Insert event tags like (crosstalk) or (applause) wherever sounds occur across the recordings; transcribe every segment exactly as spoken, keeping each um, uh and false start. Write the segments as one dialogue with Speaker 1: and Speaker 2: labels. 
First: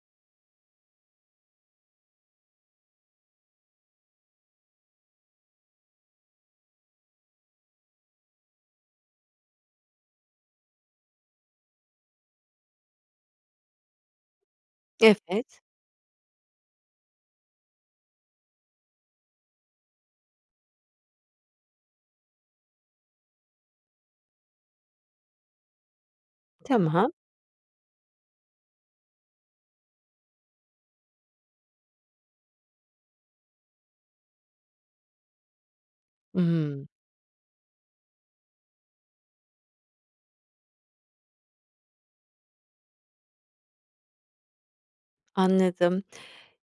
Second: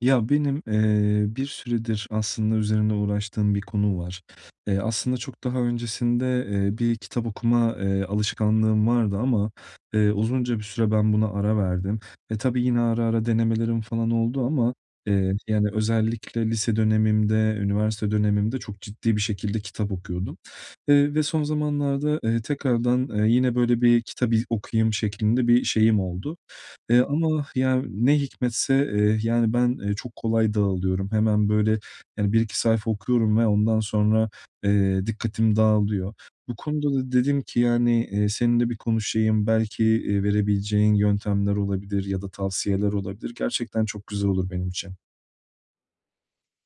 Speaker 1: Ya, benim, eee, bir süredir aslında üzerinde uğraştığım bir konu var. E, aslında çok daha öncesinde, eee, bir kitap okuma, eee, alışkanlığım vardı ama, eee, uzunca bir süre ben buna ara verdim ve tabii yine ara ara denemelerim falan oldu ama, eee,
Speaker 2: Evet.
Speaker 1: yani, özellikle lise dönemimde, üniversite dönemimde çok ciddi bir şekilde kitap okuyordum. Eee, bir de son zamanlarda, eee, tekrardan, eee, yine böyle bir kitap iz okuyayım şeklinde bir şeyim oldu. Eee,
Speaker 2: Tamam.
Speaker 1: ama ya, ne hikmetse, eee, yani, ben, eee, çok kolay dağılıyorum. Hemen böyle, yani, bir iki sayfa okuyorum ve ondan sonra, eee, dikkatim dağılıyor. Bu
Speaker 2: Hımm.
Speaker 1: konuda da dedim ki, yani, eee, seninle bir konuşayım, belki, eee, verebileceğin yöntemler olabilir ya da tavsiyeler olabilir. Gerçekten çok güzel olur benim için.
Speaker 2: Anladım.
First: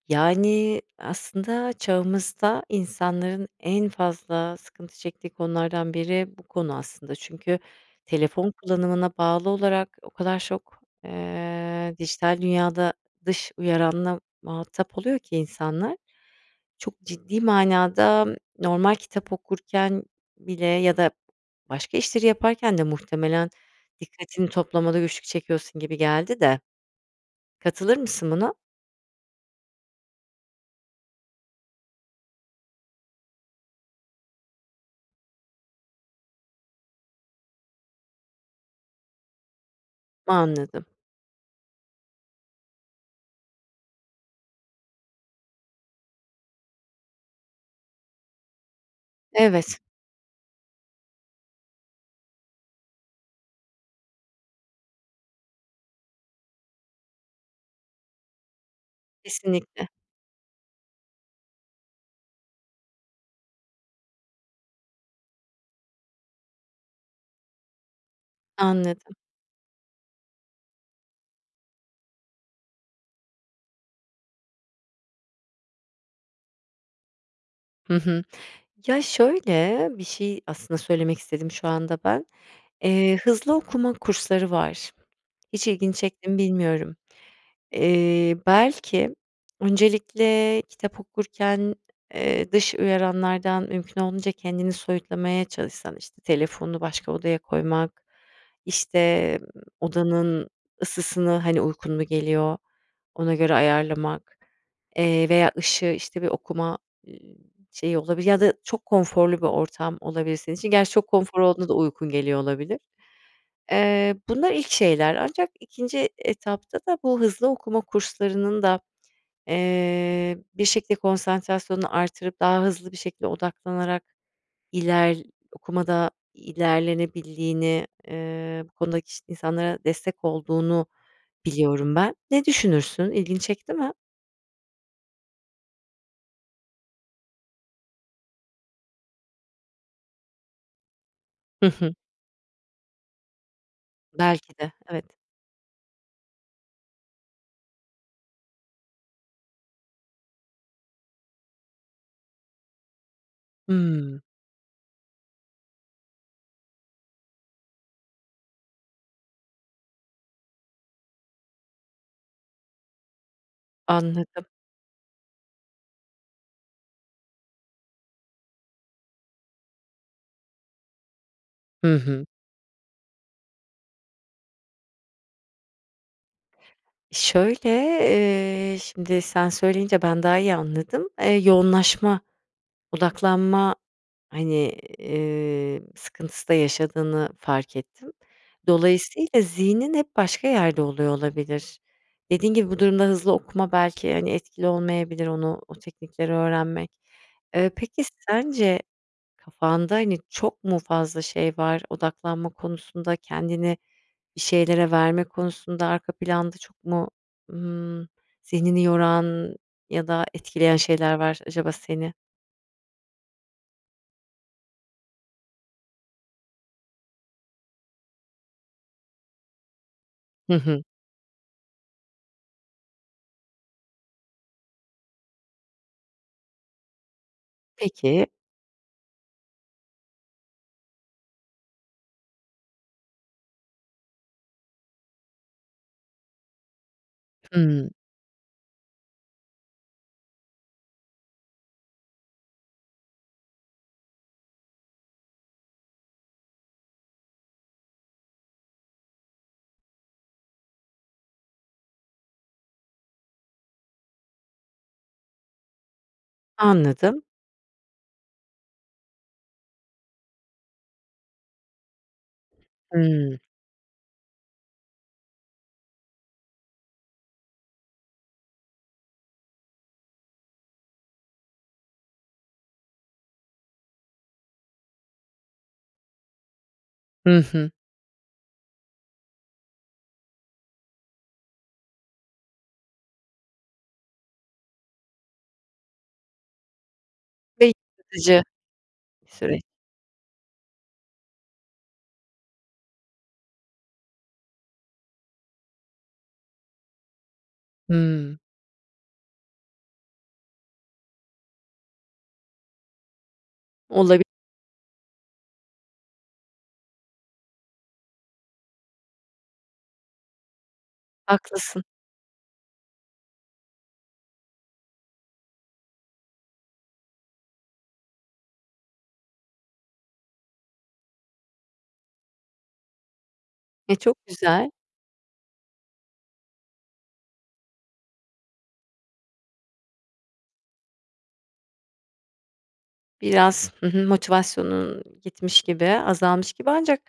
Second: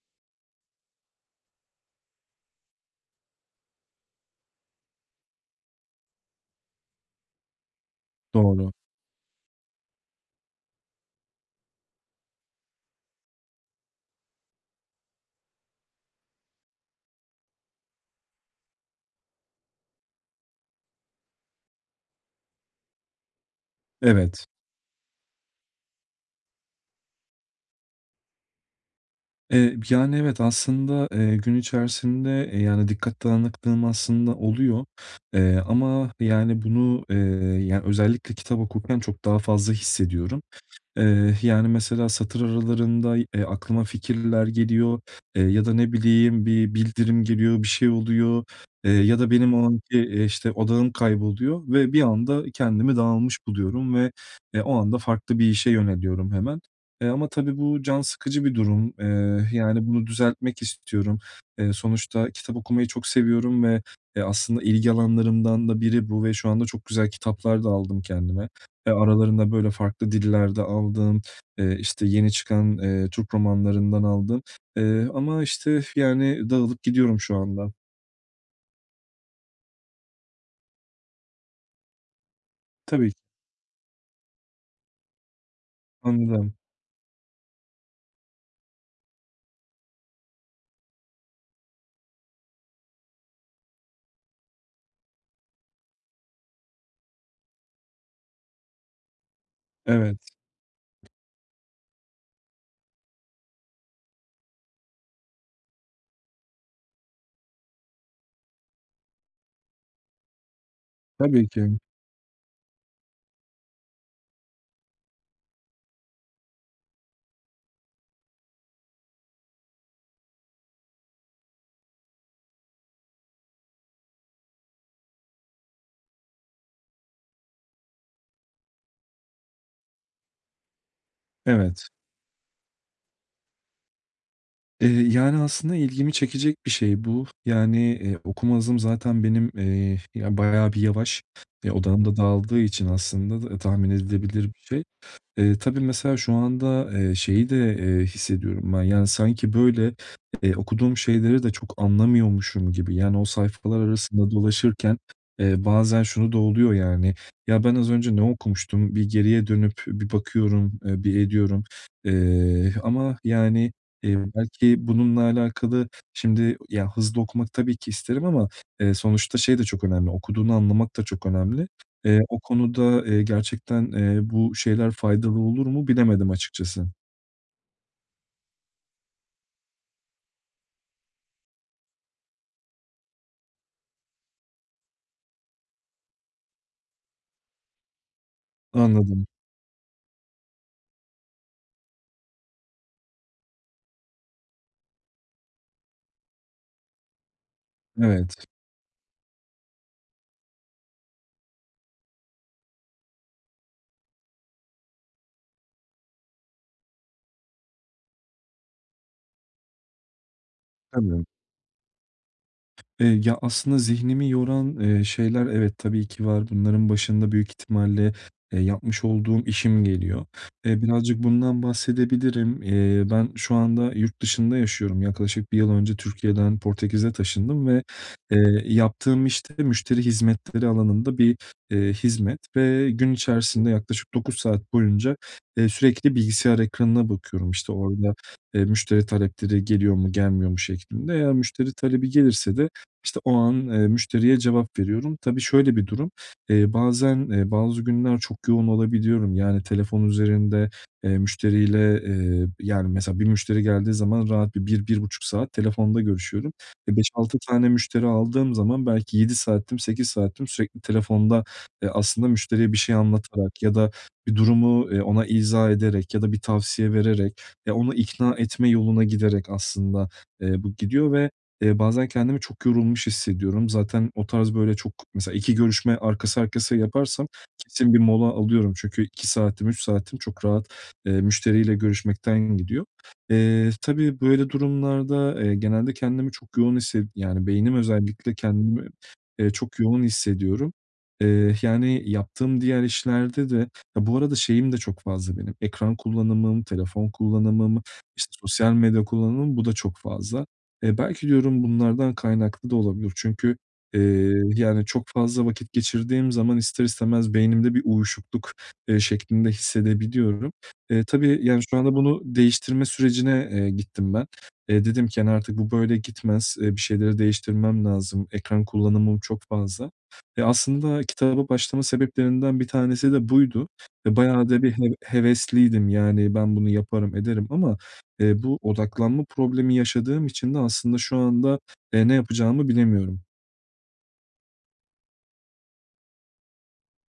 Speaker 2: Yani, aslında çağımızda insanların en fazla sıkıntı çektiği konulardan biri bu konu aslında. Çünkü telefon
Speaker 1: Doğru.
Speaker 2: kullanımına bağlı olarak o kadar çok, eee, dijital dünyada dış uyaranla muhatap oluyor ki insanlar, çok ciddi manada normal kitap okurken bile ya da başka işleri yaparken de muhtemelen
Speaker 1: Evet.
Speaker 2: dikkatini toplamada güçlük çekiyorsun gibi geldi de. Katılır mısın buna?
Speaker 1: Eee, yani, evet, aslında, eee, gün içerisinde, eee, yani, dikkat dağınıklığım aslında oluyor. Eee, ama, yani, bunu, eee, ya özellikle kitap okurken çok daha fazla hissediyorum.
Speaker 2: Anladım.
Speaker 1: Eee, yani, mesela satır aralarında, eee, aklıma fikirler geliyor, eee, ya da ne bileyim bir bildirim geliyor, bir şey oluyor, eee, ya da benim o
Speaker 2: Evet.
Speaker 1: anki, işte, odağım kayboluyor ve bir anda kendimi dağılmış buluyorum ve, eee, o anda farklı bir işe yöneliyorum hemen. Eee, ama tabii bu can sıkıcı bir durum. Eee, yani,
Speaker 2: Kesinlikle.
Speaker 1: bunu düzeltmek istiyorum. Eee, sonuçta kitap okumayı çok seviyorum ve, eee, aslında ilgi alanlarımdan da biri bu ve şu anda çok güzel kitaplar da aldım kendime. Eee,
Speaker 2: Anladım.
Speaker 1: aralarında böyle farklı diller de aldım, eee, işte, yeni çıkan, eee, Türk romanlarından aldım. Eee, ama işte, yani, dağılıp gidiyorum şu anda.
Speaker 2: Hı hı. Ya şöyle bir şey aslında söylemek istedim şu anda ben.
Speaker 1: Tabii.
Speaker 2: Eee, hızlı okuma kursları var. Hiç ilgini çekti mi
Speaker 1: Anladım.
Speaker 2: bilmiyorum. Eee, belki öncelikle kitap okurken, eee, dış uyaranlardan mümkün olduğunca kendini soyutlamaya çalışsan. İşte, telefonunu başka odaya koymak, işte, ııı,
Speaker 1: Evet.
Speaker 2: odanın ısısını, hani, uykun mu geliyor, ona göre ayarlamak, eee, veya ışığı, işte, bir okuma, ııı, şeyi, olabilir ya da çok konforlu bir ortam olabilir senin için. Gerçi çok konfor
Speaker 1: Tabii
Speaker 2: olduğunda da
Speaker 1: ki.
Speaker 2: uykun geliyor olabilir. Eee, bunlar ilk şeyler ancak ikinci etapta da bu hızlı okuma kurslarının da, eee, bir şekilde konsantrasyonunu artırıp daha hızlı bir şekilde odaklanarak, iler okumada ilerlenebildiğini, eee, bu konudaki insanlara destek olduğunu
Speaker 1: Evet.
Speaker 2: biliyorum ben. Ne düşünürsün? İlgini çekti mi?
Speaker 1: Eee, yani aslında ilgimi çekecek bir şey bu. Yani, eee, okuma hızım zaten benim, eee, ya, bayağı bir yavaş
Speaker 2: Hı
Speaker 1: ve
Speaker 2: hı.
Speaker 1: odağım da dağıldığı için aslında da tahmin edilebilir
Speaker 2: Belki
Speaker 1: bir
Speaker 2: de,
Speaker 1: şey.
Speaker 2: evet.
Speaker 1: E, tabii mesela, şu anda, eee, şeyi de, eee, hissediyorum ben, yani sanki, böyle, eee, okuduğum şeyleri de çok anlamıyormuşum gibi, yani o sayfalar
Speaker 2: Hımm.
Speaker 1: arasında dolaşırken, eee, bazen şu da oluyor yani: "Ya, ben az önce ne okumuştum?" Bir geriye dönüp bir bakıyorum, eee, bir ediyorum. Eee, ama yani, eee,
Speaker 2: Anladım.
Speaker 1: belki bununla alakalı, şimdi, ya hızlı okumak tabii ki isterim ama, eee, sonuçta şey de çok önemli, okuduğunu anlamak da çok önemli.
Speaker 2: Hı
Speaker 1: Eee,
Speaker 2: hı.
Speaker 1: o konuda, eee, gerçekten, eee, bu şeyler faydalı olur mu, bilemedim açıkçası.
Speaker 2: Şöyle, eee, şimdi sen söyleyince ben daha iyi anladım. Eee, yoğunlaşma, odaklanma, hani, eee, sıkıntısı da yaşadığını fark ettim.
Speaker 1: Anladım.
Speaker 2: Dolayısıyla zihnin hep başka yerde oluyor olabilir. Dediğin gibi, bu durumda hızlı okuma belki, hani, etkili olmayabilir; onu, o teknikleri öğrenmek. Eee, peki,
Speaker 1: Evet.
Speaker 2: sence kafanda, hani, çok mu fazla şey var? Odaklanma konusunda, kendini bir şeylere verme konusunda arka planda çok mu, ımm, zihnini yoran ya da etkileyen şeyler
Speaker 1: Tabii.
Speaker 2: var acaba seni?
Speaker 1: Eee, ya, aslında zihnimi yoran, eee, şeyler, evet, tabii ki var. Bunların başında büyük ihtimalle, eee, yapmış olduğum işim geliyor.
Speaker 2: Hı
Speaker 1: Eee,
Speaker 2: hı.
Speaker 1: birazcık bundan bahsedebilirim. Eee, ben şu anda yurt dışında yaşıyorum. Yaklaşık bir yıl önce Türkiye'den Portekiz'e taşındım ve,
Speaker 2: Peki.
Speaker 1: eee, yaptığım iş de müşteri hizmetleri alanında bir, eee, hizmet ve gün içerisinde yaklaşık dokuz saat boyunca, eee, sürekli bilgisayar ekranına bakıyorum, işte,
Speaker 2: Hımm.
Speaker 1: orada, eee, müşteri talepleri geliyor mu, gelmiyor mu şeklinde. Eğer müşteri talebi gelirse de, işte, o an, eee, müşteriye cevap veriyorum. Tabii şöyle bir durum, eee, bazen, eee, bazı günler çok yoğun olabiliyorum; yani telefon üzerinde, eee, müşteriyle, eee, yani mesela bir müşteri geldiği zaman rahat bir bir bir buçuk saat telefonda görüşüyorum. E, beş
Speaker 2: Anladım.
Speaker 1: altı tane müşteri aldığım zaman belki yedi saatim, sekiz saatim sürekli telefonda, eee, aslında müşteriye bir şey
Speaker 2: Hımm.
Speaker 1: anlatarak ya da bir durumu, eee, ona izah ederek ya da bir tavsiye vererek, ya onu ikna etme yoluna giderek aslında, eee, bu gidiyor ve, eee, bazen kendimi çok yorulmuş hissediyorum. Zaten o tarz böyle, çok mesela iki görüşme arkası arkasıya yaparsam
Speaker 2: Hı hı.
Speaker 1: kesin bir mola alıyorum; çünkü iki saatim, üç saatim çok rahat, eee, müşteriyle görüşmekten gidiyor. Eee, tabii böyle durumlarda, eee, genelde, kendimi çok yoğun hisse yani
Speaker 2: Ve
Speaker 1: beynim özellikle
Speaker 2: yıpratıcı
Speaker 1: kendimi, eee,
Speaker 2: süreç.
Speaker 1: çok yoğun hissediyorum. Eee, yani yaptığım diğer işlerde de ya bu arada şeyim de çok fazla benim: ekran kullanımım, telefon kullanımım, işte,
Speaker 2: Hımm.
Speaker 1: sosyal medya kullanımım, bu da çok fazla. Eee, belki diyorum bunlardan kaynaklı da olabilir; çünkü,
Speaker 2: Olabi
Speaker 1: eee, yani çok fazla vakit geçirdiğim zaman ister istemez beynimde bir uyuşukluk, eee, şeklinde hissedebiliyorum. Eee, tabii yani şu
Speaker 2: Haklısın.
Speaker 1: anda bunu değiştirme sürecine, eee, gittim ben. Eee, dedim ki: "Hani, artık bu böyle gitmez. Eee, bir şeyleri değiştirmem lazım, ekran kullanımım çok fazla." E, aslında kitaba başlama sebeplerinden bir tanesi de buydu.
Speaker 2: E,
Speaker 1: E,
Speaker 2: çok
Speaker 1: bayağı da
Speaker 2: güzel.
Speaker 1: bir heve hevesliydim. Yani ben bunu yaparım, ederim ama, eee, bu odaklanma problemi yaşadığım için de aslında şu anda, eee, ne yapacağımı bilemiyorum.
Speaker 2: Biraz, hı hı, motivasyonun gitmiş gibi, azalmış gibi ancak,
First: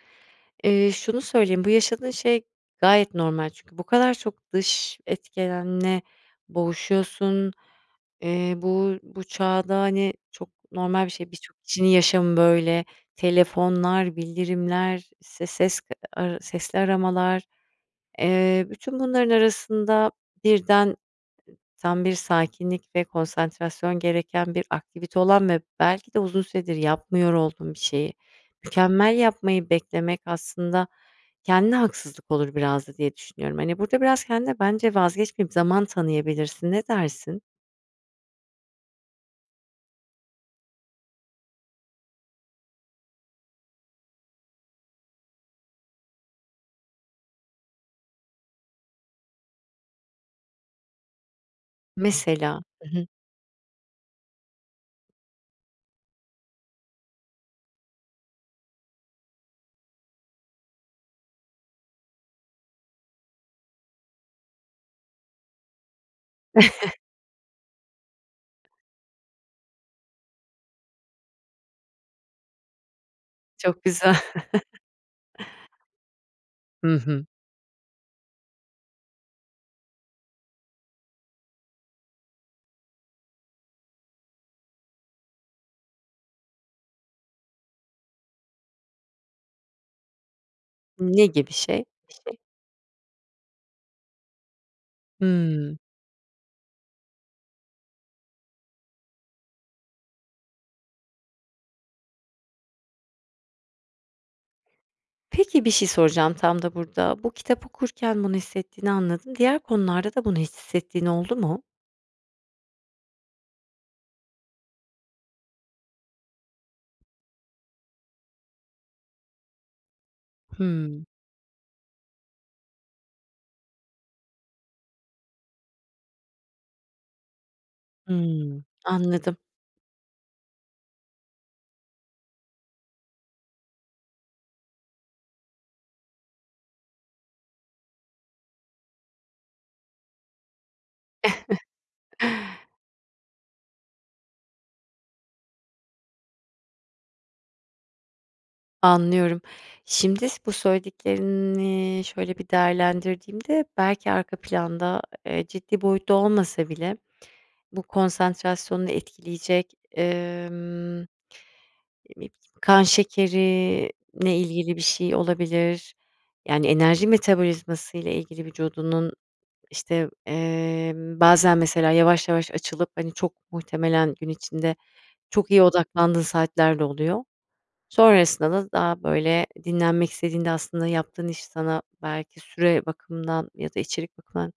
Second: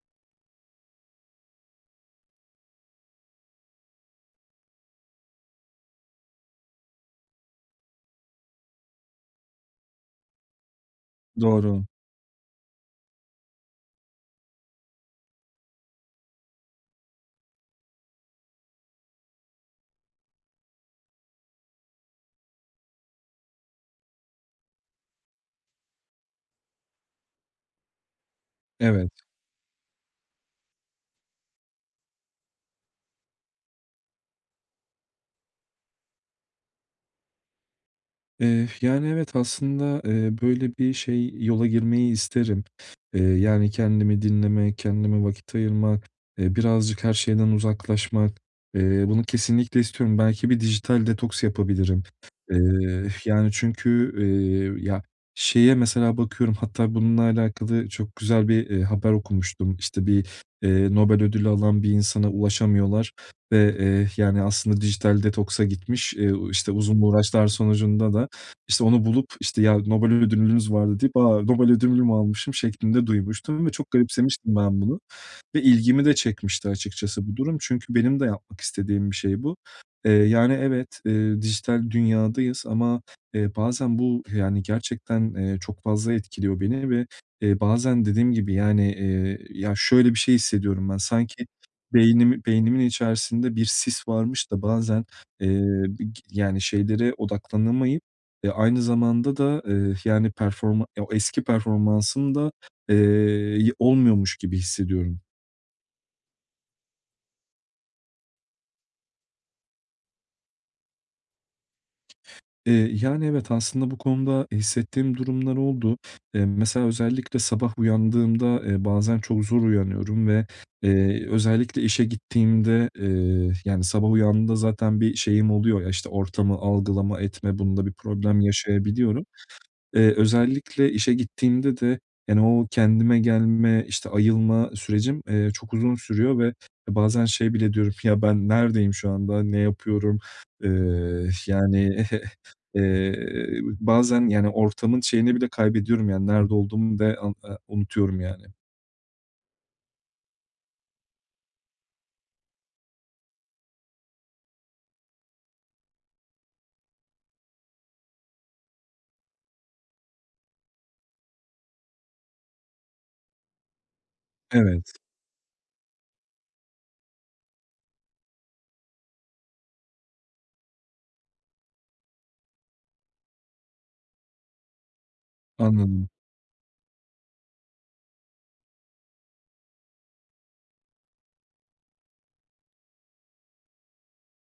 Speaker 2: eee, şunu söyleyeyim: Bu yaşadığın şey gayet normal. Çünkü bu kadar çok dış etkenle boğuşuyorsun. Eee, bu bu çağda, hani, çok normal bir şey. Birçok
Speaker 1: Doğru.
Speaker 2: kişinin yaşamı böyle. Telefonlar, bildirimler, işte, ses ara sesli aramalar. Eee, bütün bunların arasında, birden, eee, tam bir sakinlik ve konsantrasyon gereken bir aktivite olan ve belki de uzun süredir yapmıyor olduğun bir şeyi
Speaker 1: Evet.
Speaker 2: mükemmel yapmayı beklemek aslında kendine haksızlık olur biraz da diye düşünüyorum. Hani, burada biraz kendine bence vazgeçmeyip zaman tanıyabilirsin. Ne dersin?
Speaker 1: Eee, yani, evet aslında, eee, böyle bir şey, yola girmeyi isterim. Eee, yani kendimi dinlemek, kendime vakit ayırmak, eee, birazcık her şeyden uzaklaşmak. Eee, bunu kesinlikle istiyorum. Belki bir dijital detoks yapabilirim.
Speaker 2: Mesela, hı
Speaker 1: Eee,
Speaker 2: hı.
Speaker 1: yani çünkü, eee, ya, şeye mesela bakıyorum; hatta bununla alakalı çok güzel bir, eee, haber okumuştum. İşte bir, eee, Nobel ödülü alan bir insana ulaşamıyorlar ve, eee, yani aslında dijital detoksa gitmiş, eee, işte,
Speaker 2: (chuckles)
Speaker 1: uzun uğraşlar sonucunda da, işte, onu bulup, işte, "Ya, Nobel ödülünüz vardı." deyip, "A! Nobel ödülümü almışım." şeklinde duymuştum ve
Speaker 2: Çok
Speaker 1: çok
Speaker 2: güzel.
Speaker 1: garipsemiştim ben bunu ve ilgimi de
Speaker 2: (chuckles)
Speaker 1: çekmişti
Speaker 2: Hı hı.
Speaker 1: açıkçası bu durum. Çünkü benim de yapmak istediğim bir şey bu. Eee, yani, evet, eee, dijital dünyadayız ama, eee, bazen bu, yani gerçekten, eee, çok fazla etkiliyor beni ve, eee, bazen dediğim gibi, yani, eee, ya şöyle bir şey hissediyorum ben:
Speaker 2: Ne
Speaker 1: Sanki
Speaker 2: gibi şey, bir şey?
Speaker 1: beynimi beynimin içerisinde bir sis varmış da bazen, eee,
Speaker 2: Hımm.
Speaker 1: bi yani, şeylere odaklanamayıp, eee, aynı zamanda da, eee, yani performan o eski performansım da, eee, y olmuyormuş gibi hissediyorum.
Speaker 2: Peki, bir şey soracağım tam da burada: Bu, kitap okurken bunu hissettiğini anladım. Diğer konularda da bunu hissettiğin oldu mu?
Speaker 1: Eee, yani, evet, aslında bu konuda hissettiğim durumlar oldu. Eee, mesela, özellikle sabah uyandığımda, eee, bazen çok zor uyanıyorum ve,
Speaker 2: Hımm.
Speaker 1: eee, özellikle işe gittiğimde, eee, yani, sabah uyandığımda zaten bir şeyim oluyor. Ya, işte, ortamı algılama etme, bunda bir problem
Speaker 2: Hımm,
Speaker 1: yaşayabiliyorum.
Speaker 2: anladım.
Speaker 1: Eee, özellikle işe gittiğimde de, yani, o kendime gelme, işte, ayılma sürecim, eee, çok uzun sürüyor ve bazen şey bile diyorum. "Ya, ben neredeyim şu anda, ne yapıyorum?" Eee,
Speaker 2: (giggles)
Speaker 1: yani (giggles) eee, bazen, yani, ortamın şeyini bile kaybediyorum. Yani, nerede olduğumu da be a unutuyorum, yani.
Speaker 2: Anlıyorum. Şimdi bu söylediklerini şöyle bir değerlendirdiğimde belki arka planda, eee, ciddi boyutta olmasa bile bu konsantrasyonunu etkileyecek, emm (unintelligible) kan şekerinle ilgili bir
Speaker 1: Evet.
Speaker 2: şey olabilir. Yani, enerji metabolizması ile ilgili vücudunun, işte, eee, bazen mesela yavaş yavaş açılıp, hani, çok muhtemelen gün içinde çok iyi
Speaker 1: Anladım.
Speaker 2: odaklandığın saatlerde oluyor. Sonrasında da daha böyle dinlenmek istediğinde aslında yaptığın iş sana belki süre bakımından ya da içerik bakımından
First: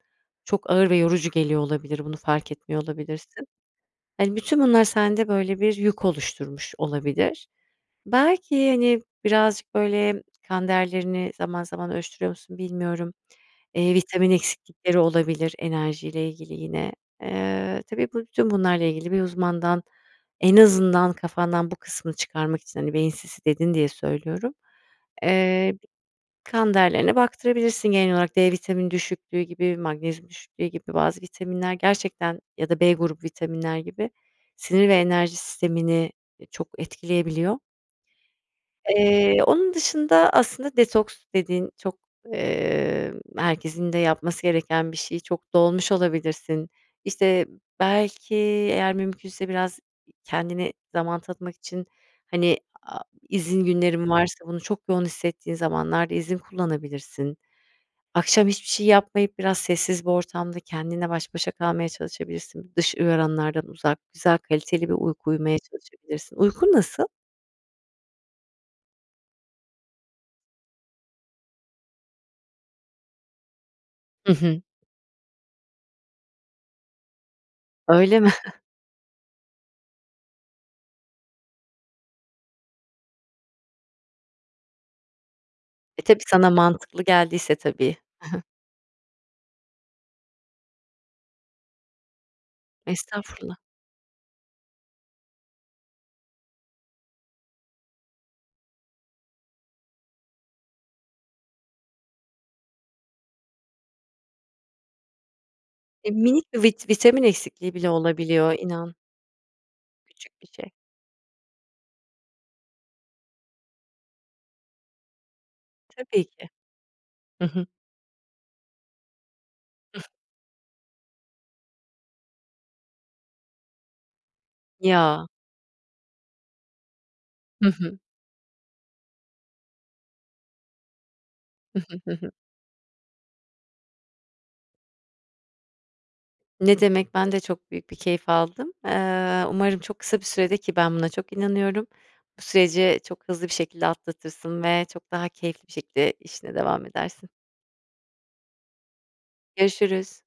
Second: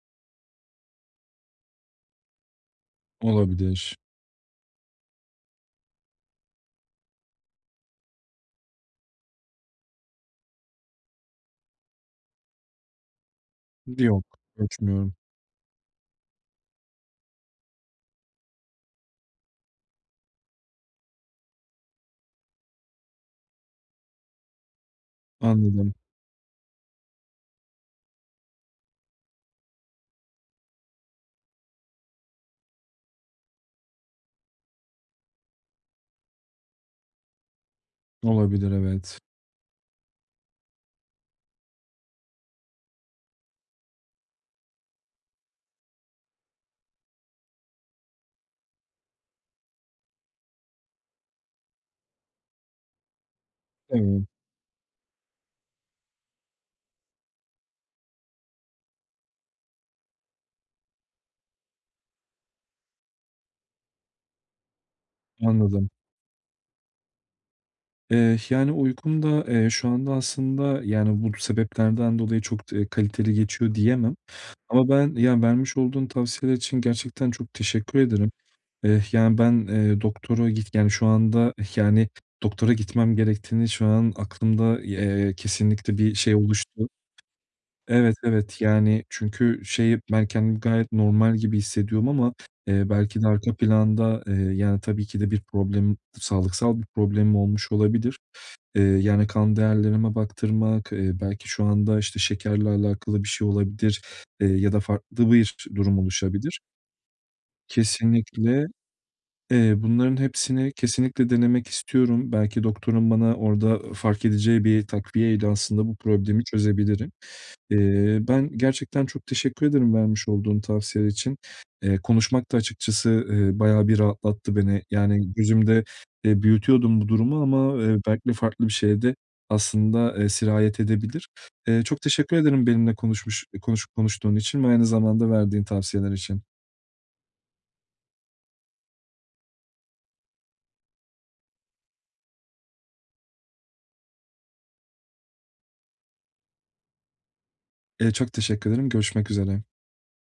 Speaker 2: çok ağır ve yorucu geliyor olabilir. Bunu fark etmiyor olabilirsin.
Speaker 1: Olabilir.
Speaker 2: Hani, bütün bunlar sende böyle bir yük oluşturmuş olabilir. Belki, hani, birazcık böyle kan değerlerini zaman zaman ölçtürüyor musun bilmiyorum. Eee,
Speaker 1: Yok,
Speaker 2: vitamin eksiklikleri
Speaker 1: ölçmüyorum.
Speaker 2: olabilir enerjiyle ilgili yine. Eee, tabii bu bütün bunlarla ilgili bir uzmandan en azından kafandan bu kısmını çıkarmak için, hani, beyin sisi dedin diye söylüyorum. Eee
Speaker 1: Anladım.
Speaker 2: kan değerlerine baktırabilirsin genel olarak. D vitamini düşüklüğü gibi, magnezyum düşüklüğü gibi bazı vitaminler gerçekten ya da B grubu vitaminler gibi sinir ve enerji sistemini, e, çok etkileyebiliyor.
Speaker 1: Olabilir, evet.
Speaker 2: Eee, onun dışında aslında detoks dedin. Çok, eee, herkesin de yapması gereken bir şey. Çok dolmuş olabilirsin. İşte, belki eğer mümkünse biraz kendine zaman tanıtmak için, hani, a izin günlerin
Speaker 1: (unintelligible)
Speaker 2: varsa bunu çok yoğun hissettiğin zamanlarda izin kullanabilirsin. Akşam hiçbir şey yapmayıp biraz sessiz bir ortamda kendinle baş başa kalmaya çalışabilirsin. Dış uyaranlardan uzak, güzel, kaliteli bir uyku uyumaya
Speaker 1: Anladım.
Speaker 2: çalışabilirsin. Uykun nasıl?
Speaker 1: Eee, yani uykum da, eee, şu anda aslında, yani bu sebeplerden dolayı çok d eee, kaliteli geçiyor diyemem
Speaker 2: Hı hı.
Speaker 1: ama ben, ya vermiş olduğun tavsiyeler için gerçekten çok teşekkür
Speaker 2: Öyle mi?
Speaker 1: ederim.
Speaker 2: (chuckles)
Speaker 1: Eee, yani ben, eee, doktora git yani şu anda, yani doktora gitmem gerektiğini şu an aklımda, eee, kesinlikle
Speaker 2: E,
Speaker 1: bir
Speaker 2: tabii
Speaker 1: şey
Speaker 2: sana
Speaker 1: oluştu.
Speaker 2: mantıklı geldiyse tabii.
Speaker 1: Evet,
Speaker 2: Hı hı.
Speaker 1: evet. Yani çünkü şey, ben kendimi gayet normal gibi hissediyorum ama, eee, belki de arka
Speaker 2: Estağfurullah.
Speaker 1: planda, eee, yani tabii ki de bir problemim, sağlıksal bir problemim olmuş olabilir. Eee, yani kan değerlerime baktırmak eee, belki şu anda, işte, şekerle alakalı bir şey olabilir, eee, ya da farklı bir durum
Speaker 2: E, minik
Speaker 1: oluşabilir.
Speaker 2: bir vit vitamin eksikliği bile olabiliyor
Speaker 1: Kesinlikle.
Speaker 2: inan.
Speaker 1: Eee, bunların
Speaker 2: Küçük bir şey.
Speaker 1: hepsini kesinlikle denemek istiyorum. Belki doktorun bana orada fark edeceği bir takviyeyle aslında bu
Speaker 2: Tabii
Speaker 1: problemi
Speaker 2: ki,
Speaker 1: çözebilirim.
Speaker 2: hı hı.
Speaker 1: Eee, ben gerçekten çok teşekkür ederim vermiş olduğun tavsiyeler için. Eee, konuşmak da açıkçası, eee, bayağı bir rahatlattı beni.
Speaker 2: Ya!
Speaker 1: Yani gözümde, eee, büyütüyordum bu durumu
Speaker 2: Hı
Speaker 1: ama, eee,
Speaker 2: hı.
Speaker 1: belkide farklı bir şeye de aslında, eee, sirayet edebilir.
Speaker 2: Hı
Speaker 1: Eee,
Speaker 2: hı,
Speaker 1: çok
Speaker 2: hı hı.
Speaker 1: teşekkür ederim benimle konuşmuş eee, konuşup konuştuğun için ve aynı zamanda verdiğin tavsiyeler için.
Speaker 2: Ne demek? Ben de çok büyük bir keyif aldım. Eee, umarım çok kısa bir süredir, ki ben buna çok inanıyorum, bu süreci çok hızlı bir şekilde atlatırsın ve çok daha keyifli bir şekilde işine devam edersin.
Speaker 1: Eee, çok teşekkür ederim. Görüşmek üzere.
Speaker 2: Görüşürüz.